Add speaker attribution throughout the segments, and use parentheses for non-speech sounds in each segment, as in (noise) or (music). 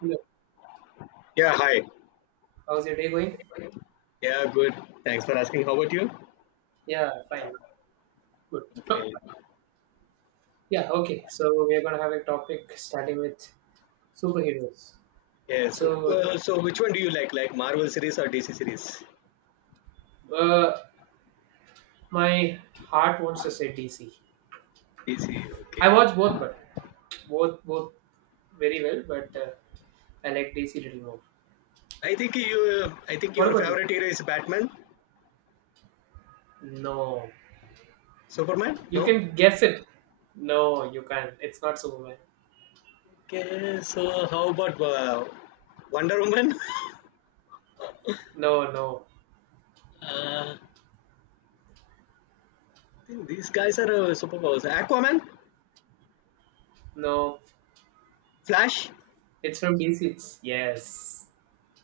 Speaker 1: Hello,
Speaker 2: Yeah, hi.
Speaker 1: how's your day going?
Speaker 2: Yeah, good. Thanks for asking. How about you?
Speaker 1: Yeah, fine, good. (laughs)
Speaker 2: Okay.
Speaker 1: Yeah, okay. So we are gonna have a topic starting with superheroes.
Speaker 2: Yeah, so,
Speaker 1: So,
Speaker 2: uh, so which one do you like? Like Marvel series or DC series?
Speaker 1: uh, my heart wants to say DC.
Speaker 2: DC.
Speaker 1: I
Speaker 2: Okay.
Speaker 1: watch both, but both very well, but I like DC little more.
Speaker 2: I think you. I think
Speaker 1: What
Speaker 2: your
Speaker 1: about you?
Speaker 2: favorite hero is Batman,
Speaker 1: No,
Speaker 2: Superman.
Speaker 1: you
Speaker 2: No.
Speaker 1: can guess it. No, you can't. It's not Superman.
Speaker 2: Okay. So how about Wonder Woman? (laughs)
Speaker 1: No, no,
Speaker 2: I think these guys are superpowers. Aquaman,
Speaker 1: no.
Speaker 2: Flash.
Speaker 1: It's from DC. It's yes,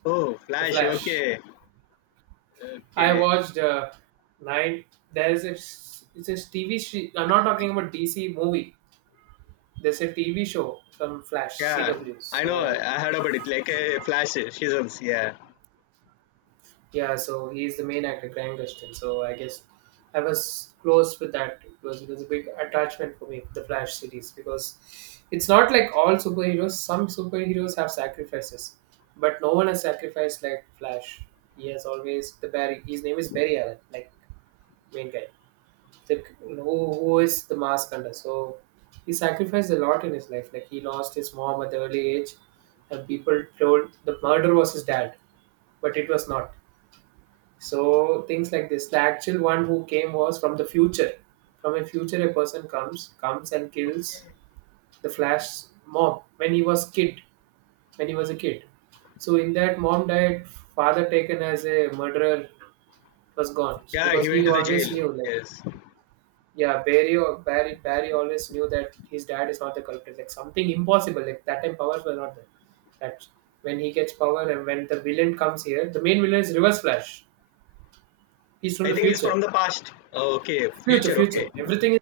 Speaker 2: Oh,
Speaker 1: the
Speaker 2: Flash.
Speaker 1: Flash.
Speaker 2: Okay.
Speaker 1: I
Speaker 2: Okay.
Speaker 1: watched nine. There's a it's a TV. I'm not talking about DC movie. There's a TV show from Flash
Speaker 2: Yeah,
Speaker 1: CW.
Speaker 2: I know.
Speaker 1: So
Speaker 2: I heard about it. Like Flash seasons. Yeah.
Speaker 1: yeah, so he's the main actor, Grant Gustin. So I guess I was close with that. It was a big attachment for me, the Flash series, because it's not like all superheroes. Some superheroes have sacrifices, but no one has sacrificed like Flash. He has always the Barry. His name is Barry Allen, like main guy, that who is the mask under. So he sacrificed a lot in his life. Like he lost his mom at the early age, and people told the murder was his dad, but it was not. So things like this. The actual one who came was from the future. From a future, a person comes and kills the Flash's mom when he was kid. When he was a kid. So in that, mom died. Father taken as a murderer was gone
Speaker 2: Yeah,
Speaker 1: because
Speaker 2: he went
Speaker 1: he
Speaker 2: to the
Speaker 1: always
Speaker 2: jail.
Speaker 1: knew like
Speaker 2: Yes.
Speaker 1: yeah, Barry or Barry always knew that his dad is not the culprit. Like something impossible. Like that time powers were not there. That when he gets power and when the villain comes here, the main villain is Reverse Flash. He's from
Speaker 2: I
Speaker 1: the
Speaker 2: think he's
Speaker 1: future.
Speaker 2: from the past. Oh, okay,
Speaker 1: Future,
Speaker 2: future. Okay.
Speaker 1: future. Everything is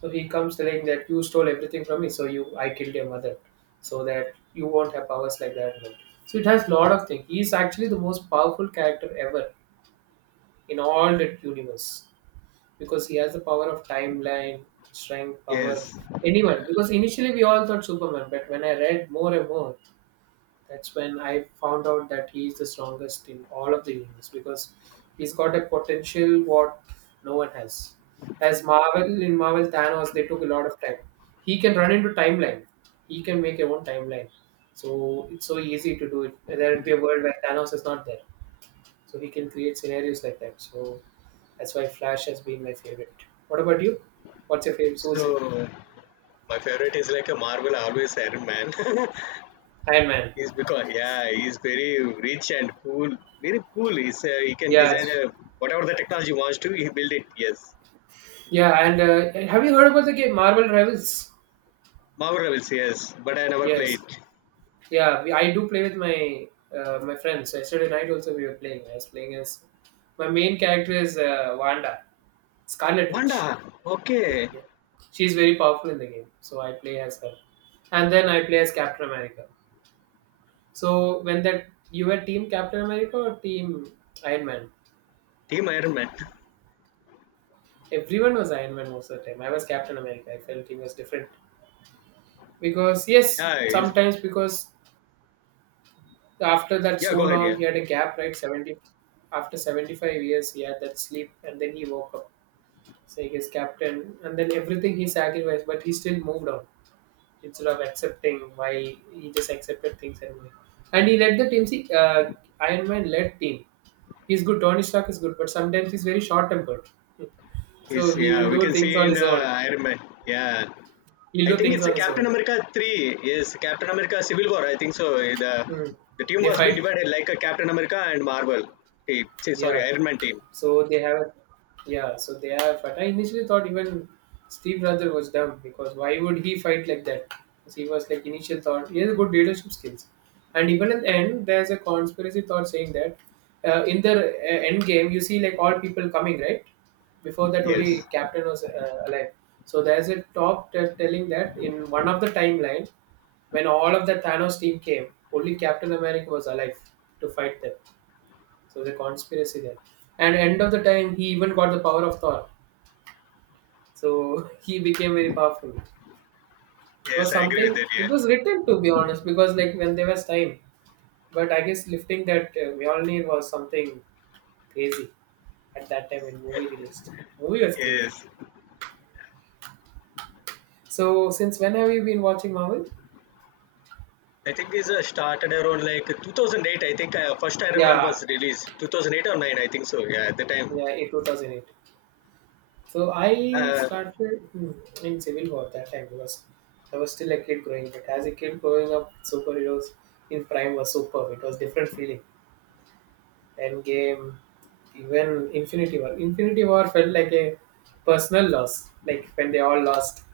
Speaker 1: so he comes telling that you stole everything from me, so you I killed your mother. So that you won't have powers like that. So it has lot of things. He's actually the most powerful character ever in all the universe, because he has the power of timeline, strength, power,
Speaker 2: Yes.
Speaker 1: anyone. Because initially we all thought Superman, but when I read more and more, that's when I found out that he is the strongest in all of the universe because he's got a potential what no one has. As Marvel in Marvel Thanos, they took a lot of time. He can run into timeline. He can make your own timeline. So it's so easy to do it. There will be a world where Thanos is not there. So we can create scenarios like that. So that's why Flash has been my favorite. What about you? What's your favorite? So what's your
Speaker 2: So my favorite is like a Marvel, always Iron Man. (laughs)
Speaker 1: Iron Man?
Speaker 2: He's because, yeah, he's very rich and cool. Very cool. He's he can design
Speaker 1: Yes.
Speaker 2: a, whatever the technology wants to. He build it. Yes.
Speaker 1: Yeah, and have you heard about the game Marvel Rivals?
Speaker 2: Marvel Rebels. Yes. But I never played.
Speaker 1: Yes. Yeah, I do play with my my friends. Yesterday night also we were playing. I was playing as my main character is Wanda, Scarlet
Speaker 2: Wanda.
Speaker 1: Witch.
Speaker 2: Okay.
Speaker 1: Yeah, she's very powerful in the game, so I play as her. And then I play as Captain America. So when that you were Team Captain America or Team Iron Man?
Speaker 2: Team Iron Man. (laughs)
Speaker 1: Everyone was Iron Man most of the time. I was Captain America. I felt he was different because yes,
Speaker 2: Yeah.
Speaker 1: sometimes because after that
Speaker 2: Yeah.
Speaker 1: so
Speaker 2: Go ahead.
Speaker 1: long
Speaker 2: Yeah.
Speaker 1: he had a gap, right? Seventy After 75 years he had that sleep and then he woke up, saying he's captain, and then everything he sacrificed, but he still moved on instead of accepting why he just accepted things anyway, and he led the team. See, Iron Man led team. He's good. Tony Stark is good, but sometimes he's very short tempered. So
Speaker 2: He's,
Speaker 1: he will
Speaker 2: yeah. We
Speaker 1: do
Speaker 2: can
Speaker 1: things
Speaker 2: see
Speaker 1: on
Speaker 2: in
Speaker 1: his
Speaker 2: the
Speaker 1: own.
Speaker 2: Iron Man. Yeah. I
Speaker 1: He'll do
Speaker 2: think
Speaker 1: things
Speaker 2: it's a
Speaker 1: on his
Speaker 2: Captain
Speaker 1: own.
Speaker 2: America three. Yes, Captain America Civil War, I think so. The
Speaker 1: Hmm.
Speaker 2: the team
Speaker 1: They
Speaker 2: was been
Speaker 1: fight.
Speaker 2: divided like a Captain America and Marvel team. See, sorry,
Speaker 1: Yeah.
Speaker 2: Iron Man team.
Speaker 1: So they have, yeah. So they have. But I initially thought even Steve Rogers was dumb because why would he fight like that? Because he was like initial thought. He has good leadership skills, and even at the end, there's a conspiracy thought saying that in the end game you see like all people coming right before that
Speaker 2: Yes,
Speaker 1: only Captain was alive. So there's a top that telling that in one of the timeline when all of the Thanos team came, only Captain America was alive to fight them. So the conspiracy there. And end of the time, he even got the power of Thor. So (laughs) he became very powerful. It was
Speaker 2: yes, I agree with
Speaker 1: something.
Speaker 2: that.
Speaker 1: It
Speaker 2: Yeah,
Speaker 1: was written to be honest, because like when there was time, but I guess lifting that Mjolnir was something crazy at that time when movie released. Movie was crazy.
Speaker 2: yes.
Speaker 1: So since when have you been watching Marvel?
Speaker 2: I think this started around like 2008. I think first Iron Man
Speaker 1: Yeah,
Speaker 2: was released 2008 or nine, I think so. Yeah, at the time.
Speaker 1: yeah, in 2008. So I
Speaker 2: Uh,
Speaker 1: started hmm, in Civil War that time because I was still a kid growing. But as a kid growing up, superheroes in Prime was superb. It was different feeling. Endgame, even Infinity War. Infinity War felt like a personal loss. Like when they all lost.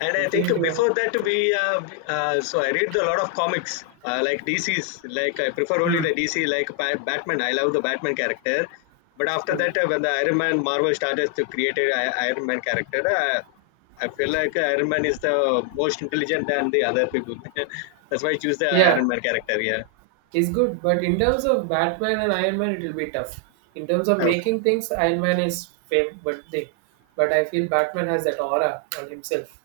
Speaker 2: And I think
Speaker 1: Infinity War.
Speaker 2: before that we so I read a lot of comics like DC's. Like I prefer only the
Speaker 1: Hmm.
Speaker 2: DC, like Batman. I love the Batman character, but after
Speaker 1: Hmm.
Speaker 2: that when the Iron Man Marvel started to create a Iron Man character, I feel like Iron Man is the most intelligent than the other people. (laughs) That's why I choose the
Speaker 1: Yeah,
Speaker 2: Iron Man character.
Speaker 1: it's good. But in terms of Batman and Iron Man, it will be tough. In terms of
Speaker 2: Yeah.
Speaker 1: making things, Iron Man is fame, but they. But I feel Batman has that aura on himself.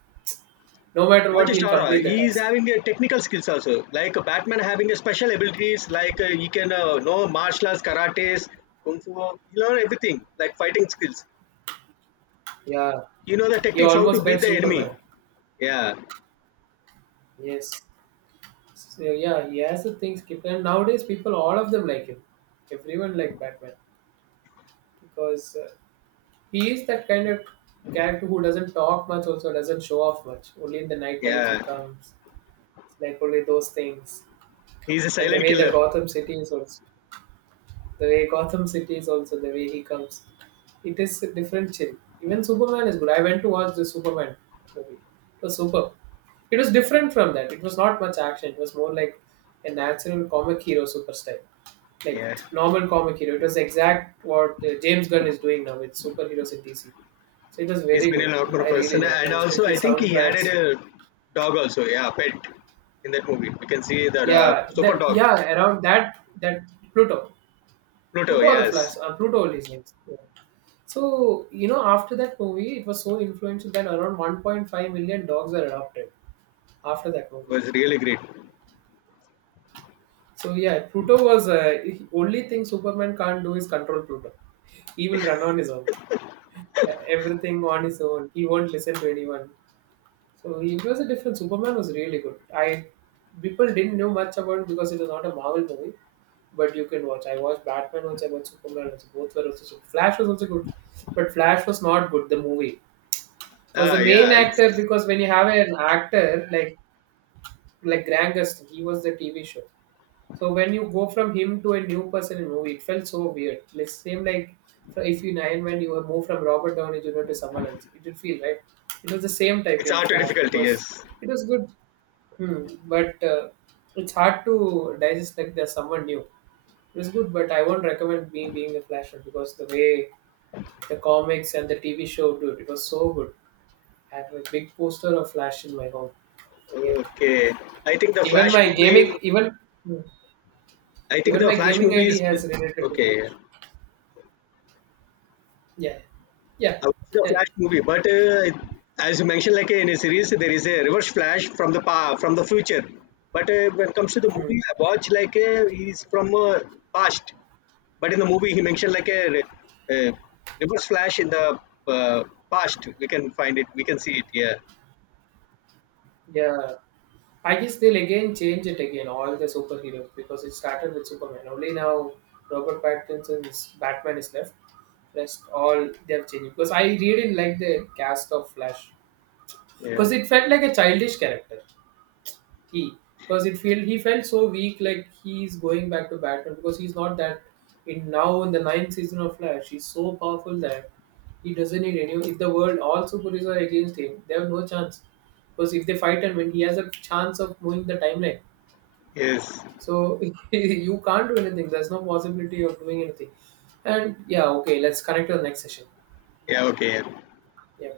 Speaker 1: No matter
Speaker 2: Not
Speaker 1: what,
Speaker 2: just
Speaker 1: he'll
Speaker 2: aura,
Speaker 1: complete the
Speaker 2: he is
Speaker 1: task.
Speaker 2: having a technical skills also. Like Batman having a special abilities, like he can know martial arts, karates, kung fu. He learn everything, like fighting skills.
Speaker 1: Yeah,
Speaker 2: He know the
Speaker 1: he
Speaker 2: techniques how
Speaker 1: almost
Speaker 2: to
Speaker 1: bet
Speaker 2: beat the enemy.
Speaker 1: Superman.
Speaker 2: Yeah,
Speaker 1: Yes. So, yeah, he has the things kept. And nowadays, people, all of them like him. Everyone like Batman because he is that kind of character who doesn't talk much, also doesn't show off much. Only in the night times he
Speaker 2: yeah.
Speaker 1: comes. It's like only those things,
Speaker 2: He's a
Speaker 1: and the
Speaker 2: silent
Speaker 1: way the
Speaker 2: killer.
Speaker 1: Gotham City is also the way Gotham City is also the way he comes. It is a different chill. Even Superman is good. I went to watch the Superman movie. It was superb. It was different from that. It was not much action. It was more like a natural comic hero super style. Like
Speaker 2: Yeah,
Speaker 1: normal comic hero. It was exact what James Gunn is doing now with superheroes in DC. So it was
Speaker 2: he's
Speaker 1: very
Speaker 2: been a
Speaker 1: good.
Speaker 2: normal
Speaker 1: I really
Speaker 2: person,
Speaker 1: liked it.
Speaker 2: and
Speaker 1: And
Speaker 2: also
Speaker 1: especially
Speaker 2: I think he added
Speaker 1: soundtracks.
Speaker 2: a dog also. Yeah, pet in that movie. We can see that
Speaker 1: Yeah,
Speaker 2: super
Speaker 1: that
Speaker 2: dog
Speaker 1: yeah, around that Pluto.
Speaker 2: Pluto.
Speaker 1: Pluto or the
Speaker 2: Yes,
Speaker 1: Flash. Pluto only is next. Yeah. So, you know, after that movie, it was so influential that around 1.5 million dogs were adopted after that
Speaker 2: it
Speaker 1: movie.
Speaker 2: was really great.
Speaker 1: So, yeah, Pluto was only thing Superman can't do is control Pluto. He will run on his own, everything on his own. He won't listen to anyone. So, he was a different Superman was really good. I people didn't know much about it because it was not a Marvel movie, but you can watch. I watched Batman once, I watched Superman once. Both were also so Flash was also good, but Flash was not good. The movie because the
Speaker 2: Ah,
Speaker 1: main
Speaker 2: yeah.
Speaker 1: actor,
Speaker 2: It's
Speaker 1: because when you have an actor like Grant Gustin, he was the TV show. So when you go from him to a new person in movie, it felt so weird. Like same like if you nine when you move from Robert Downey Jr. to someone else, it did feel right. It was the same type
Speaker 2: it's
Speaker 1: in
Speaker 2: art
Speaker 1: Flash
Speaker 2: difficulty.
Speaker 1: because
Speaker 2: Yes.
Speaker 1: it was good, but it's hard to digest like there's someone new. It was good, but I won't recommend me being a Flash fan because the way the comics and the TV show, dude, it was so good. I have a big poster of Flash in my home. Yeah.
Speaker 2: Okay. I think the
Speaker 1: Even
Speaker 2: Flash
Speaker 1: my
Speaker 2: movie.
Speaker 1: gaming even
Speaker 2: I think
Speaker 1: even
Speaker 2: the
Speaker 1: my
Speaker 2: Flash
Speaker 1: gaming
Speaker 2: movie
Speaker 1: ID
Speaker 2: is
Speaker 1: has related to
Speaker 2: okay. I
Speaker 1: Flash. Yeah. Yeah.
Speaker 2: watched the
Speaker 1: Yeah.
Speaker 2: Flash movie, but as you mentioned, like in a series, there is a reverse Flash from the pa from the future. But when it comes to the
Speaker 1: Mm.
Speaker 2: movie, I watch like he's from past. But in the movie, he mentioned like a reverse Flash in the uh, past. We can find it. We can see it. Yeah.
Speaker 1: Yeah. I guess they'll again change it again, all the superheroes, because it started with Superman. Only now Robert Pattinson's Batman is left. Rest all they have changed. Because I really didn't like the cast of Flash. Because
Speaker 2: Yeah.
Speaker 1: it felt like a childish character. He because it felt he felt so weak, like he's going back to Batman because he's not that. In now in the ninth season of Flash, he's so powerful that he doesn't need anyone. If the world all superheroes are against him, they have no chance. Because if they fight and win, he has a chance of moving the timeline.
Speaker 2: Yes.
Speaker 1: So (laughs) you can't do anything. There's no possibility of doing anything. And yeah, okay, let's connect to the next session.
Speaker 2: Yeah. Okay.
Speaker 1: Yeah.